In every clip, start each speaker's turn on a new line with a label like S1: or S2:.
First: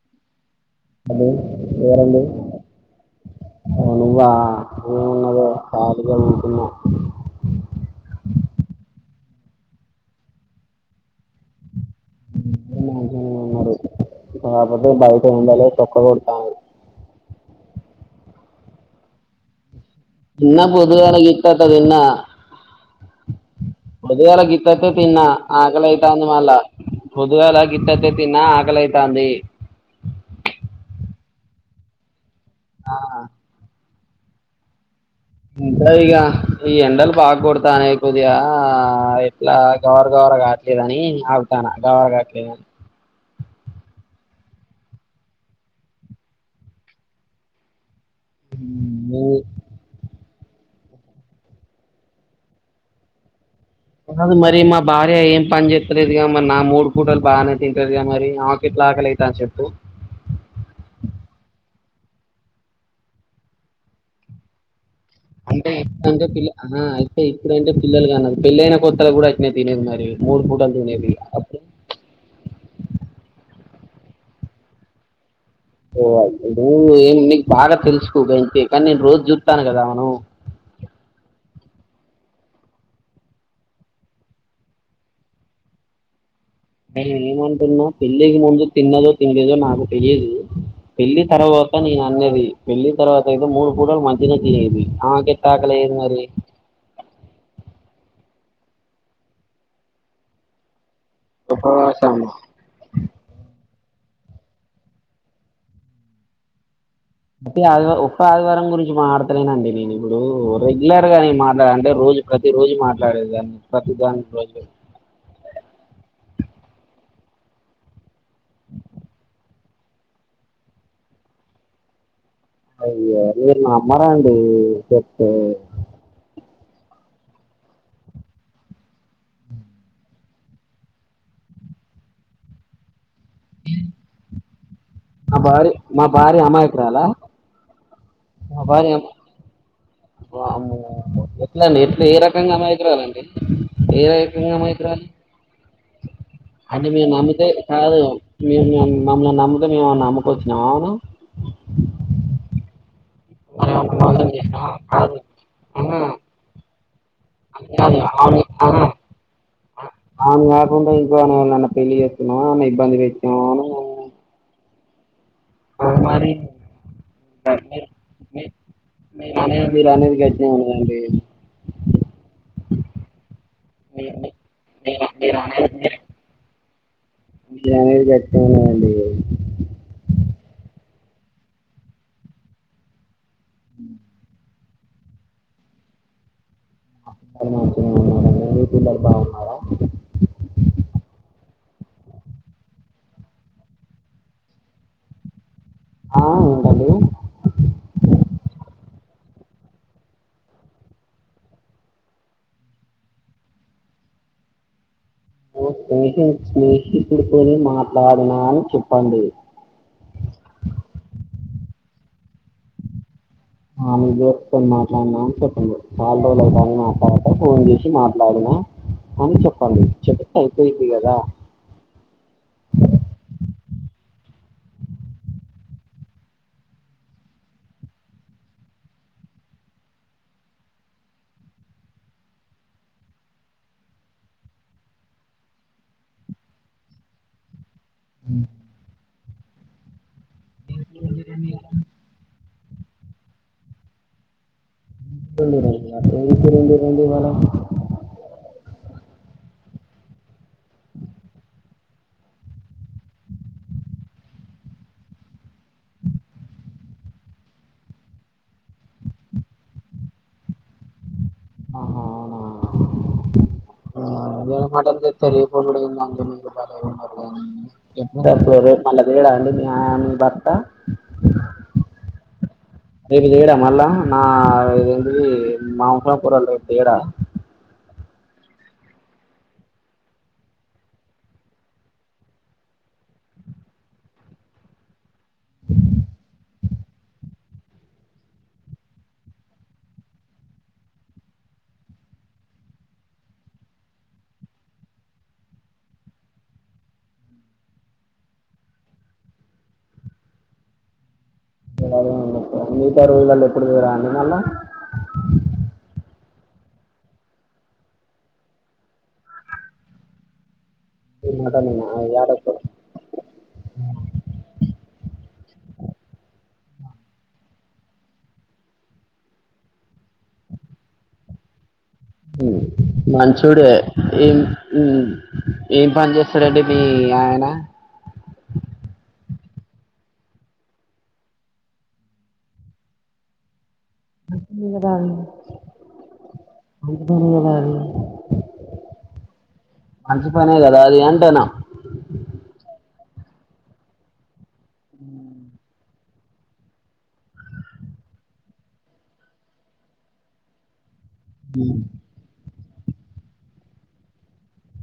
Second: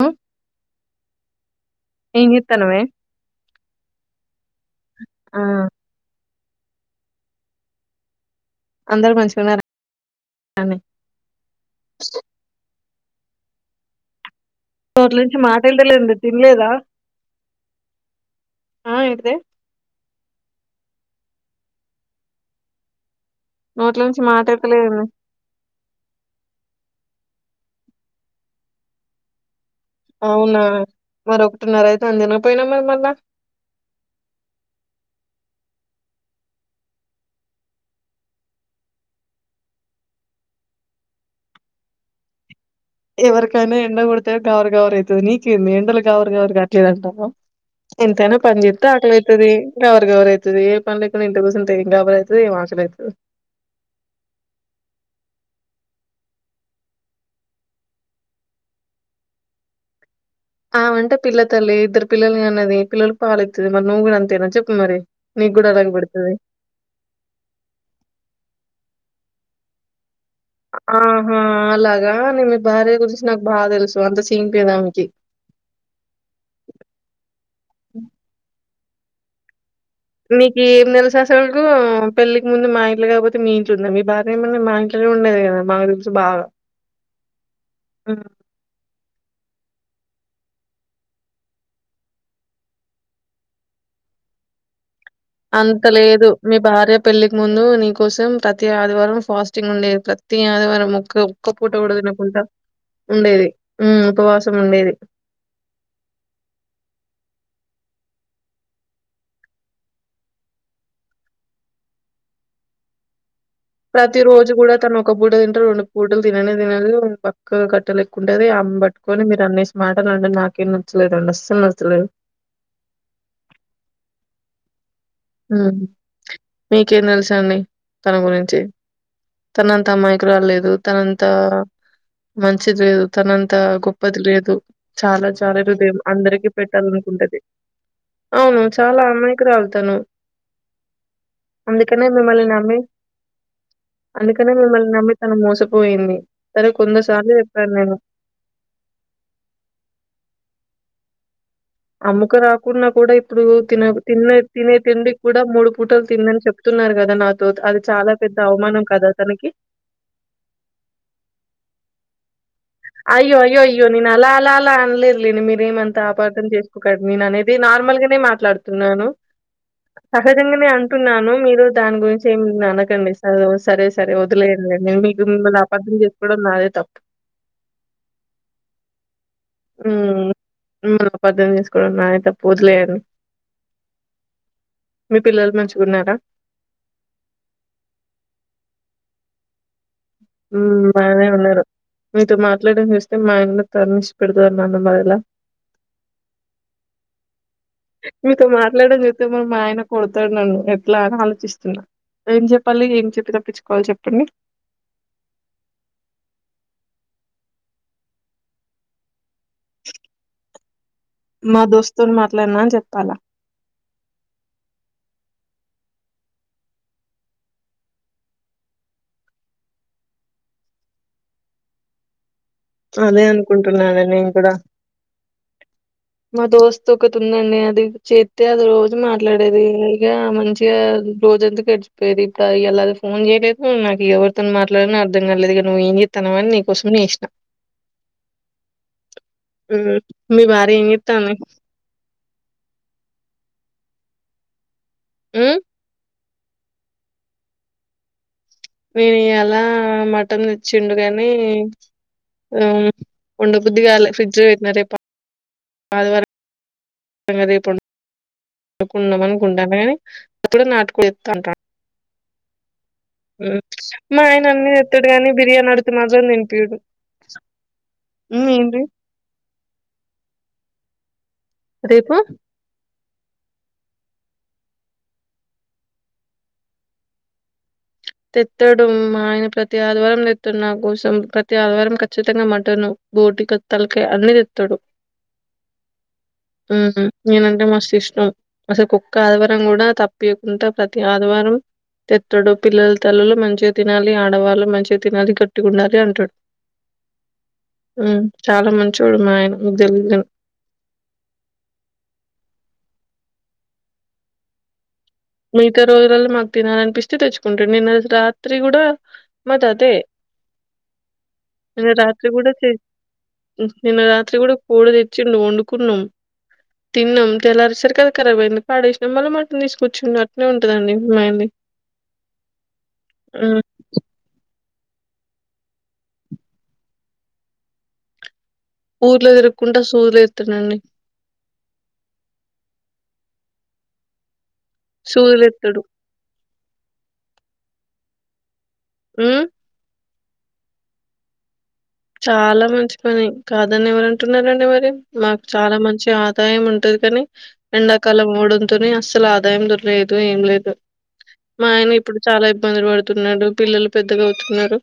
S1: మ్
S2: hello ఎవరండి
S1: చేత్తన్నవే
S2: నువ్వా
S1: ఆ
S2: ఏమున్నది ఖాళీగా ఉన్న
S1: అందరు మంచిగున్నరా అండి
S2: మంచిగనే ఉన్నరు కాబోతే
S1: నోట్ల
S2: బయట
S1: నుంచి మాట
S2: ఉండలే తొక్క
S1: ఎళ్తలేదండి
S2: పుడుతావుంది
S1: తినలేదా ఆ ఏంటిదే
S2: తిన్న బొద్దుగాల గిత్తత్త తిన్నా
S1: నోట్ల నుంచి
S2: పొద్దుగాల
S1: మాట
S2: గిత్తతే
S1: ఎళ్తలేదండి
S2: తిన్న ఆకలైతాంది మళ్ల పొద్దుగాల గిత్తత్తే తిన్నా ఆకలైతాంది
S1: అవునా మరీ ఒకటిన్నర అయితాంది తిన పోయినవ్ మరి మళ్ల
S2: ఇంట్ల ఇగా ఈ ఎండలు బాగ కొడతానై కొద్దిగా ఎట్లా గవర గవర కావట్లేదని ఆగుతాన్న గవర కావట్లేదని
S1: ఎవరికైనా ఎండ కొడితే గవర గవర అయితది, నీకేంది ఎండలు గవర గవర్ కావట్లేదంటాన్నవ్ ఎంతైన పంజేత్తె
S2: కావట్లేదని
S1: ఆకలైతది గవర గవర అయి ఏ పని లేకున్నా ఇంట్ల కూసుంటే గాబర అయితది ఏం ఆకలి అయితది
S2: కాదు మరి మా భార్య ఏం పని చేత్తలేదుగా మరి నా మూడు పూటలు బాగనే తింటది గా మరి ఆమెకెట్లా ఆకలైతాంది చెప్పు
S1: ఆమే అంటే పిల్ల తల్లి, ఇద్దరు పిల్లల్నీ కన్నది, పిల్లలకు పాలు ఇత్తది మరి, నువ్వు కూడ అంతేనా చెప్పు మరీ.
S2: అంటే అంటే పిల్ల అహా అయితే ఇప్పుడంటే పిల్లలు కాన పెళ్ళైన కొత్తల గూడ ఇట్నే తినేది మరి మూడు పూటలు తినేది
S1: ఆహా
S2: అప్పుడు
S1: అలాగా ని మీ భార్య గురించి నాకు బాగా తెలుసు అంత సీన్ పోయేదానికి
S2: ఓ నువ్ నీ బాగా తెల్సుకో గ ఇంతే కానీ నేను రోజూ చూతన్నా కదా మనం
S1: నీకి నెల శాస్రం పెళ్ళలికి ముందు మా ఇంట్ల కాకపోతే మీ ఇంట్లో ఉంద మీ బార్య ఏమన్నా మా ఇంట్లో ఉండేది కదా మాకు తెలుసు బాగా
S2: అ ఏమంటున్నా
S1: హ్మ్.
S2: పెళ్లికి ముందు తిన్నదో ఏదో నాకు తెలియదు పెళ్లి తర్వాత నేను అన్నది పెళ్లికి తర్వాత ఏదో మూడు పూటలు మంచిగనే తీనేది
S1: అంత లేదు మీ భార్య పెళ్ళికి ముందు నీకు కోసం ప్రతి ఆదివారం ఫాస్టింగ్ ఉండేది ప్రతి ఆదివారం ఒ ఒక్క పూట కూడ
S2: ఉపవాసం
S1: తినకుండా ఉండేది ఉ ఉపవాసం ఉండేది
S2: ప్రతి ఆది ఒక్క ఆదివారం గురించి మాట్డతలేనండి నేను ఇప్పుడు రెగ్యులర్ గా నేను మాట్లాడ అంటే రోజు ప్రతి రోజు మాట్లాడేదాన్ని
S1: ప్రతి రోజు కూడా తను ఒక పూట తింటరూ రెండు పూటలు తిననే తినదు ఉ కట్టలేకు కుంటది ఆమేనిపట్టుకొని మీరు అన్నీ మాటలు అంటే నాకేం నచ్చలేదు అండి అస్సలు నచ్చలేదు
S2: అయ్యా మీరు నమ్మరండి చెప్
S1: మ్ మీకేం తెలుసండి తన గురించి తనంతా మైక్రో లేదు తనంతా మంచిది లేదు తనంత గొప్పది లేదు చాలా
S2: మా
S1: చాలా
S2: భార్య
S1: హృదయం
S2: మా భార్య
S1: అందరికీ
S2: అమాయకురాలా
S1: పెట్టాలనుకుంటది అవును
S2: మా భార్య
S1: చాలా అమాయికరాలు
S2: వామ్మో ఎట్లండి ఎట్ల
S1: అందుకనే
S2: ఏ
S1: మిమ్మల్ని
S2: రకంగా
S1: నమ్మి
S2: అమాయికురాలండి ఏ
S1: అందుకనే
S2: రకంగా
S1: మిమ్మల్ని
S2: అమయికురాలు
S1: నమ్మి తను మోసపోయింది సరే
S2: అంటే
S1: కొంద
S2: మేము
S1: సార్లు
S2: నమ్మితే
S1: చెప్పాను నేను
S2: కాదు మేము మమ్మల్ని నమ్మితే మేమేమన్నా అమ్ముకొచ్చినామా
S1: అమ్ముక రాకున్నా కూడా ఇప్పుడు
S2: మనం
S1: తిన
S2: ఏమన్నా మోసం
S1: తిన్న
S2: చేసినామా
S1: తినే తిండి
S2: కాదు
S1: కూడా మూడు పూటలు తిందని చెప్త తున్నారు కద
S2: అదికాదు ఆహా
S1: తనకి
S2: ఆమెనికాకుండ ఇంకెవల్నన పెళ్ళి చేసు
S1: అయ్యో అయ్యో అయ్యయో నేన అలాఅలాఅన మీరేమంతా ఆపార్ధం చేసుకోకండి నేను అనేది నార్మల్ గానే మాట్లాడుతున్నాను
S2: మీరు అనేది మీరు అనేది గట్టినే
S1: సహజంగానే
S2: ఉన్నదండి
S1: అంటున్నాను మీరు దాని గురించి ఏమి అన టెన్ మినిట్స్ అ సరే సరే వదిలేడిం మేం మీకు మిమల్ని అపార్థం చేసుకోవడం నాదే తప్పు
S2: గట్టడి
S1: మ అద్ధం చేసుకోవడం నా తప్పు వదిలేయని
S2: అ
S1: మీ పిల్లలు మంచిగున్నారా
S2: ఉంచి ఉన్నా పిల్లలు బాగున్నార
S1: ఉమ బయనే ఉన్నారు మీతో మాట్లాడడం చూస్తే మాయనన్ను తన్ని పెడత నాన్న బాయిలా
S2: ఆ ఉండాలి
S1: అ మరి మా ఆయన కొడతాడు నన్ను ఎట్లా అని ఆలోచిస్తున్నా ఏం చెప్పాలి ఏం చెప్పి తప్పించుకోవాలి చెప్పండి
S2: ఓ స్ స్నేహితుడుతోని మాట్లాడినా అని చెప్పండి
S1: మా దోస్తుని మాట్లాడినా అని చెప్పాలా
S2: ఆ మీ దోస్త్ తో మాట్లాడినా అని చెప్పండి చాలా రోజుల అయితాంది పాప ఫోన్ చేసి మాట్లాడినా అని చెప్పండి చెప్పతే అయిపోయింది కదా
S1: అదే అనుకుంటున్నాను నేను కూడా మా దోస్తుత్ ఒకటి ఉందండి అది చేస్తతే అది రోజు మాట్లాడేది ఇ మంచిగా రోజంతకు గడిచిపోయేది ఇప్పుడు ఎలా అది ఫోన్ చేయలేదు నాకు ఎవరితోను మాట్లాడ అర్థం కాలలేదు ఇ నువ్వు ఏం చేస్తావ అని నీకోసం నేసినా మీ భార్య ఏం చేస్తాంది
S2: తె
S1: ఉమ్
S2: రండి రండి రండి మేడం
S1: నేను ఇయాలా మటన్ తెచ్చిండు కాని వండబుద్ది కాలే ఫ్రిడ్జ్ లో పెట్టినా రేపుద రేపుకుండం అదివారం అనుకుంటాను కానీ అప్పుడ నాటుకు ఎస్తంటాను
S2: ఆహా
S1: అ
S2: అనమాట అంత తెలియపోనుడుందే
S1: మాత్రం
S2: మీకు
S1: తినిపియడు. మ్
S2: బప్పుడు
S1: ఏంటి
S2: రేపు మళ్ళ తడా అండి న్యా భర్త
S1: రేపు
S2: రేపుతే ఏడా మళ్ళ నా ఇది మాంసం పరాల రపు ఏడా
S1: తెత్తాడు మా ఆయన ప్రతి ఆదివారం తెత్తున్న కోసం ప్రతి ఆదివారం ఖచ్చితంగా మటన్ బోటి కొ తలకా అన్ని తెత్తాడు నేనంటే మస్తు ఇష్టం అసలు కుక్క ఆదివారం కూడా తప్పయకుండా ప్రతి ఆదివారం తెత్తుడు పిల్లల తల్లలు మంచిగా తినాలి ఆడవాళ్ళు మంచిగా తినాలి గట్టి ఉండాలి అంటాడు చాలా మంచోడు మా ఆయన తెలిదా
S2: మిగతా రోజుల్లో ఎప్పుడు త్యారా అండి మళ్ళా
S1: మీగతే రోజులలో మా తినాలనిపిస్తే తెచ్చుకుంటాడి నిన్న రాత్రి కూడా మాది అదే
S2: ఈ మటనేనా
S1: నిన్న రాత్రి
S2: యాడ
S1: కూడా తె నిన్న రాత్రి కోడి కూర తెచ్చిండు వండుకున్నాం తిన్నాం తెల్లారు సరి కలా కరాబ్ అయింది పాడేసినం మళ్ళీ మటన్ తీసుకు కూున్నట్నే ఉంటదండింది
S2: మంచోడు ఏం ఏం పని చేస్తారండి మీ ఆయన
S1: సూర్లు తిరుగకుండా సూర్లు ఇతునండి
S2: అ
S1: సూదులేత్తడు.
S2: దద
S1: ఉమ్
S2: మంచిపనే కదా అది అంటేనా
S1: ని కాదని ఎవరంటున్నారండి మరి మాకు చాలా మంది మంచి ఆదాయం ఉంటది కాని ఎండాకాలం ఓడంతోని అస్సలు ఆదాయం దొరలేదు ఏం లేదు మా ఆయన ఇప్పుడు చాలా ఇబ్బందులు పడుతున్నాడు పిల్లలు పెద్దగా అవుతున్నారు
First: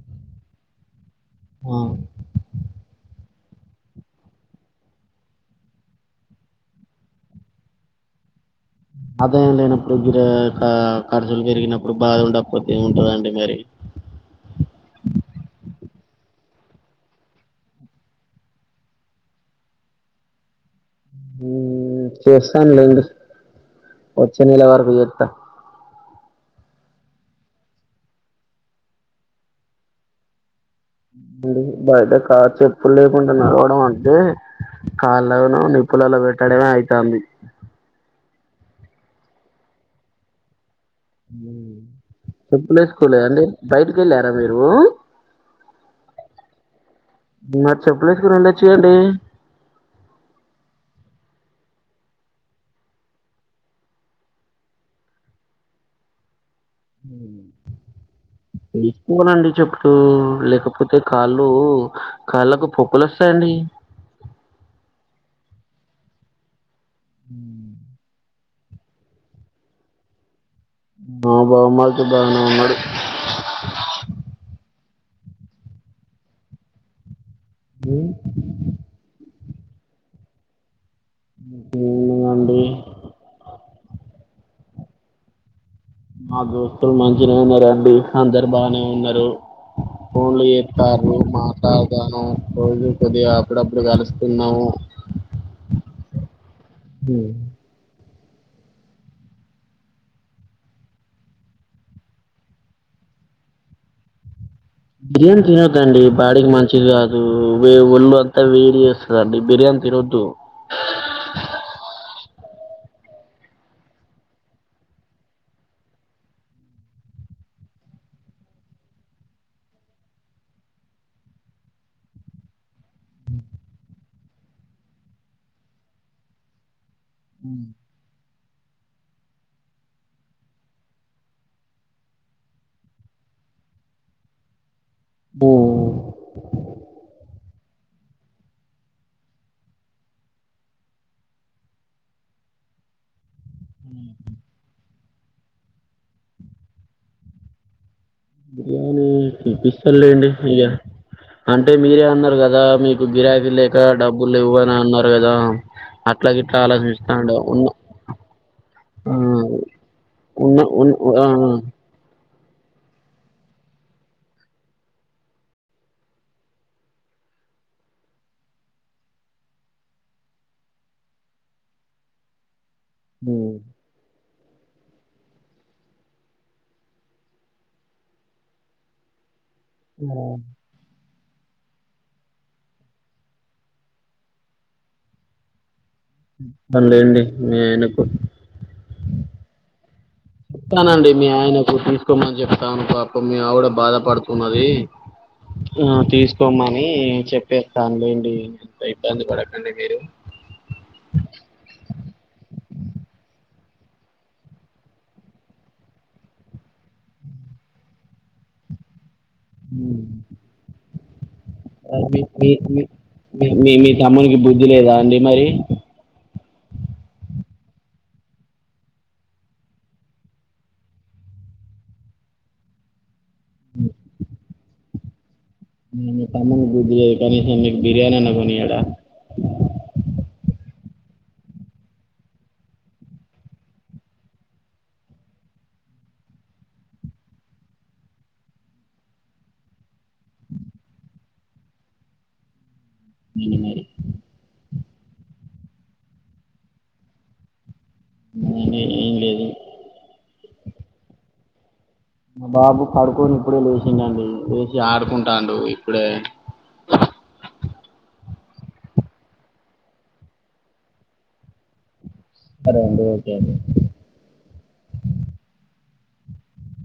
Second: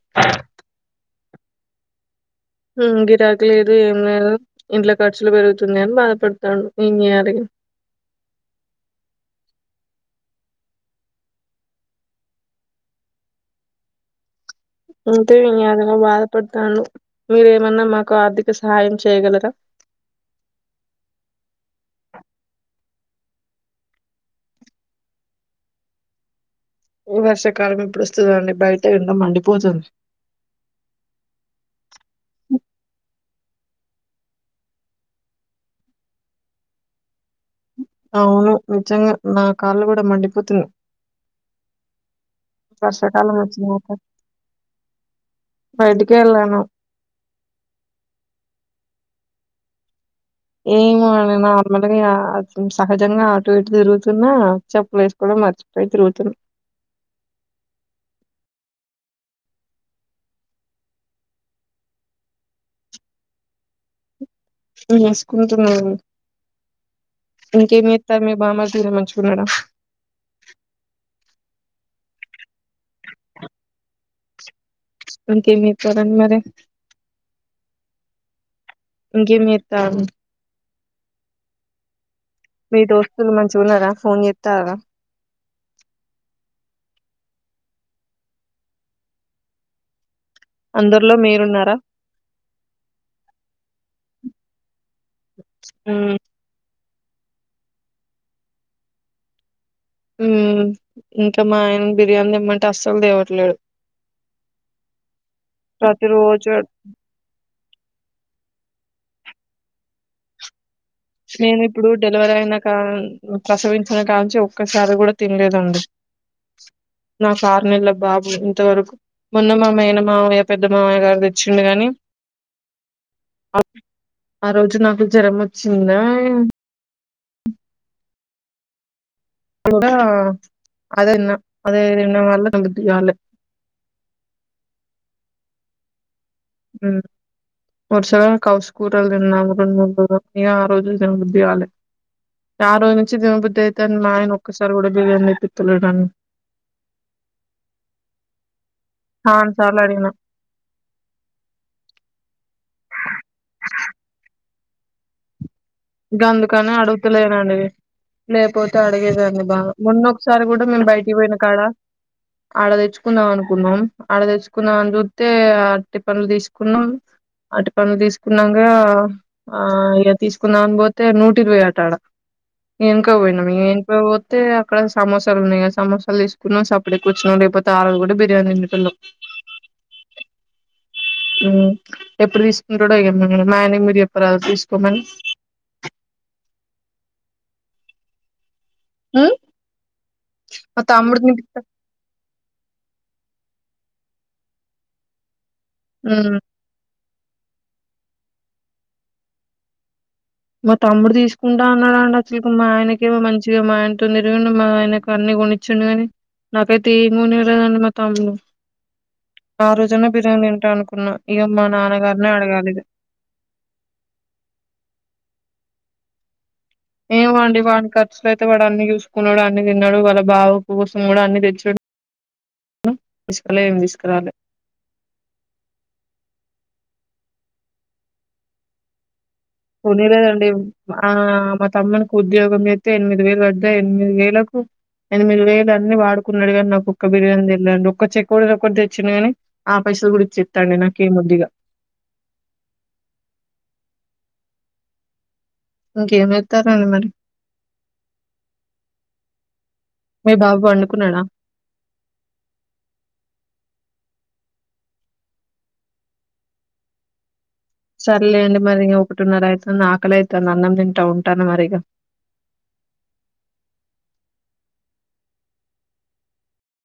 S2: ఉ
S1: గిరాకి లేదు ఏం లేదు ఇంట్లో ఖర్చులు పెరుగుతుంది అని బాధపడతాడు ఏం చేయాలి
S2: అదే అండి ఇప్పుడు గిర క ఖర్చులు పెరిగినప్పుడు బాగా ఉండపోతే ఉంటదండి మరి
S1: బాధపడతాను మీరేమన్నా మాకు ఆర్థిక సహాయం చేయగలరా
S2: వచ్చింది లవర్ పోయిత్త
S1: ఈ వర్షాకాలం ఇప్పుడు వస్తుందొ అండి బయట ఎండ మండి పోతుంది
S2: డి బయట కా చెప్పులు లేకుండా నడవడం అంటే కాళ్ళను నిప్పులలో పెట్టడమే అయితాంది
S1: అవును నిజంగా నా కాళ్ళు కూడా మండిపోతునాయ్
S2: చెప్పులేసు కోలేదా
S1: వర్షాకాలం
S2: అండి బయటికి
S1: వచ్చినాక
S2: వెళ్ళారా మీరు
S1: బయటికి వెళ్ళాను
S2: మరి చెప్పులేసుకని వెళ్ళొచ్చుగా అండి
S1: ఏమో నార్మల్గా సహజంగా ఆటో ఇటు తిరుగుతున్నా చెప్పులు వేసుకో మర్చిపోయి తిరుగుతున్నా
S2: వేసుకోవాలండి చెప్పులు లేకపోతే కాళ్ళు కాళ్ళకు పొక్కులు వస్తాయండి
S1: వేసుకుంటన్నా ఇంకేమి చేస్తన్నారు మామ [unintelligible] మంచిగున్నాడ
S2: మా బామర్ది బానే ఉన్నాడు
S1: ఇంకేం చేస్తున్నారు మరి
S2: ఉ
S1: ఇంకేం చేస్తన్నారు
S2: ఏముందండి
S1: మీ దోస్తులు మంచిగున్నారా ఫోన్ చెస్తానారా
S2: మా దోస్తులు మంచిగానే ఉన్నరండి అందరు బానే ఉన్నారు ఫోన్లు చేస్తారు
S1: అందరిలో మీరున్నారా
S2: మాట్లాడతాను రోజు కొద్దిగా అప్పుడప్పుడు కలి ఉన్నాము
S1: ఉమ్
S2: ఉ
S1: ఇంకా మా ఆయన బిర్యానీ తేమ్మంటే అస్సలు దేవట్లేదు
S2: బిర్యానీ తినకండి బాడికి మంచిది కాదు వే ఒళ్ళు అంతా వేడిచే అండి బిర్యానీ తినోద్దు
S1: నేను ఇప్పుడు డెలివరీ అయిన కా ప్రసవించిన కాలంచి ఒక్కసారి కూడా తినలేదండి నా కరు నెల బాబు ఇంతవరకు మొన్న మామయైన మావయ్య పెద్ద మావయ్య గారు తెచ్చిడు కాగాని ఆ రోజు నాకు జ్వరం వచ్చి చింద
S2: ఉమ్
S1: అ అదేన్న అదేన్న [unintelligible] కాలే
S2: బో
S1: ఒక్కసారి అయినా కౌసుకూరలు తిన్నాను [unintelligible] ఆ రోజు దినబుద్ధివ్వాలి ఆ రోజు నుంచి దినబుద్ధి అయితేని మా ఆయన ఒక్కసారి కూడా బిర్యానీ తేపితలేదు
S2: చూపిస్తారులేండి ఇక అంటే మీరే అన్నారు కదా మీకు గిరాకీ లేక డబ్బులు లేవ్వని అన్నారు కదా
S1: ఇంకా
S2: అట్లా గిట్లా
S1: అందుకని
S2: ఆలోచిస్తాండు
S1: అడుగుతలేనండి
S2: ఉన్న
S1: లేకపోతే
S2: ఆ
S1: అడిగేదాన్ని బాగా మొన్న ఒకసారి
S2: ఉన్న
S1: కూడా నేను
S2: ఉన్
S1: బయటికి
S2: ఆ
S1: పోయిన కాడ ఆడ తెచ్చుకుందాం అనుకున్నాం ఆడ తెచ్చుకుందాం అని చూతే అటి పనులు తీసుకున్నాం అటి పనులు తీసుకున్నాక ఆ ఇక తీసుకు కున్నాను పోతే నూట ఇరవై ఆట ఆడా ఏనుకో పోయినం ఏనుకో పో అయితే అక్కడ సమోసాలు ఉన్నాయా సమోసాలు తీసుకున్నా సపడేట్ కూర్చున్నాం లేకపోతే ఆ రజు కూడా బిర్యానీ తల్లో
S2: ఆ
S1: ఎప్పుడు తీసుకుంటడుఎమో మా ఆయనే మీరు చేప్పరా తీసుకోమని
S2: లేండి మీ ఆయనకు
S1: అ
S2: చెప్తానండి మీ ఆయనకు తీసుకుమని చెప్తాను పా ఇ మీ ఆవిడ బాధపడుతున్నది ఆ
S1: ఉమ్
S2: తీసుకోమని చెప్పేస్తా న్లేండిఎంత ఇబ్బంది పడకండి మీరు
S1: మా తమ్ముడు తీసుకుంటా అన్నాడుండి అసలు మా ఆయనకేమో మంచిగా మా ఆయనతో నిరగడి మా ఆయనకు అన్ని కొనిచ్చండు కాని నాకైతే ఎం కొనేలేదండి మా తమ్ముడు ఆ రోజున్నా బిర్యానీ తింటా అనుకున్నా ఇగ మా నాన్నగారినే అడగాలి ఇగ
S2: మీ తమ్మునికి బుద్ధి లేదా అండి మరి
S1: ఏమండి వాడి ఖర్చులు అయితే వాడు అన్ని చూసుకున్నాడు అన్ని తిన్నాడు వాళ్ళ బావ కోసం కూడా అన్ని తెచ్చాడు తీసుకులే ఏం తీసుకురాలే
S2: మ గుద్జ కనీసం మీకు బిర్యానీ నా కొనీ ఎడాయడా
S1: కొనీలేదండి ఆ మా తమ్మకు ఉద్యోగం అయితే ఎనిమిది వేలు పడద ఎనిమిది వేలకు ఎనిమిది వేలు అన్నిీ వాడుకున్నాడు కాని నాకు ఒక్క బిర్యానీ తెళ్ళండి ఒ చెక్కటి ఒకటి తెచ్చింది కాని ఆ పైసలు గు చెస్తండి నాకే ముద్దిగా
S2: మీని మరి
S1: ఇంకేం వెతారండి మరి
S2: ఏం లేదు
S1: బాబు అనుకున్నాడా
S2: మా బాబు కడుకొని ఇప్పుడే లేచిండండి లేచి ఆడుకుంటాడు ఇప్పుడే
S1: ర్లే అండి మరి ఒకటి ఉన్నర అవుతుంది ఆకలి అవుతుంది అన్నం తింటా ఉంటాను మరిక
S2: సరే అండి ఓకే అండి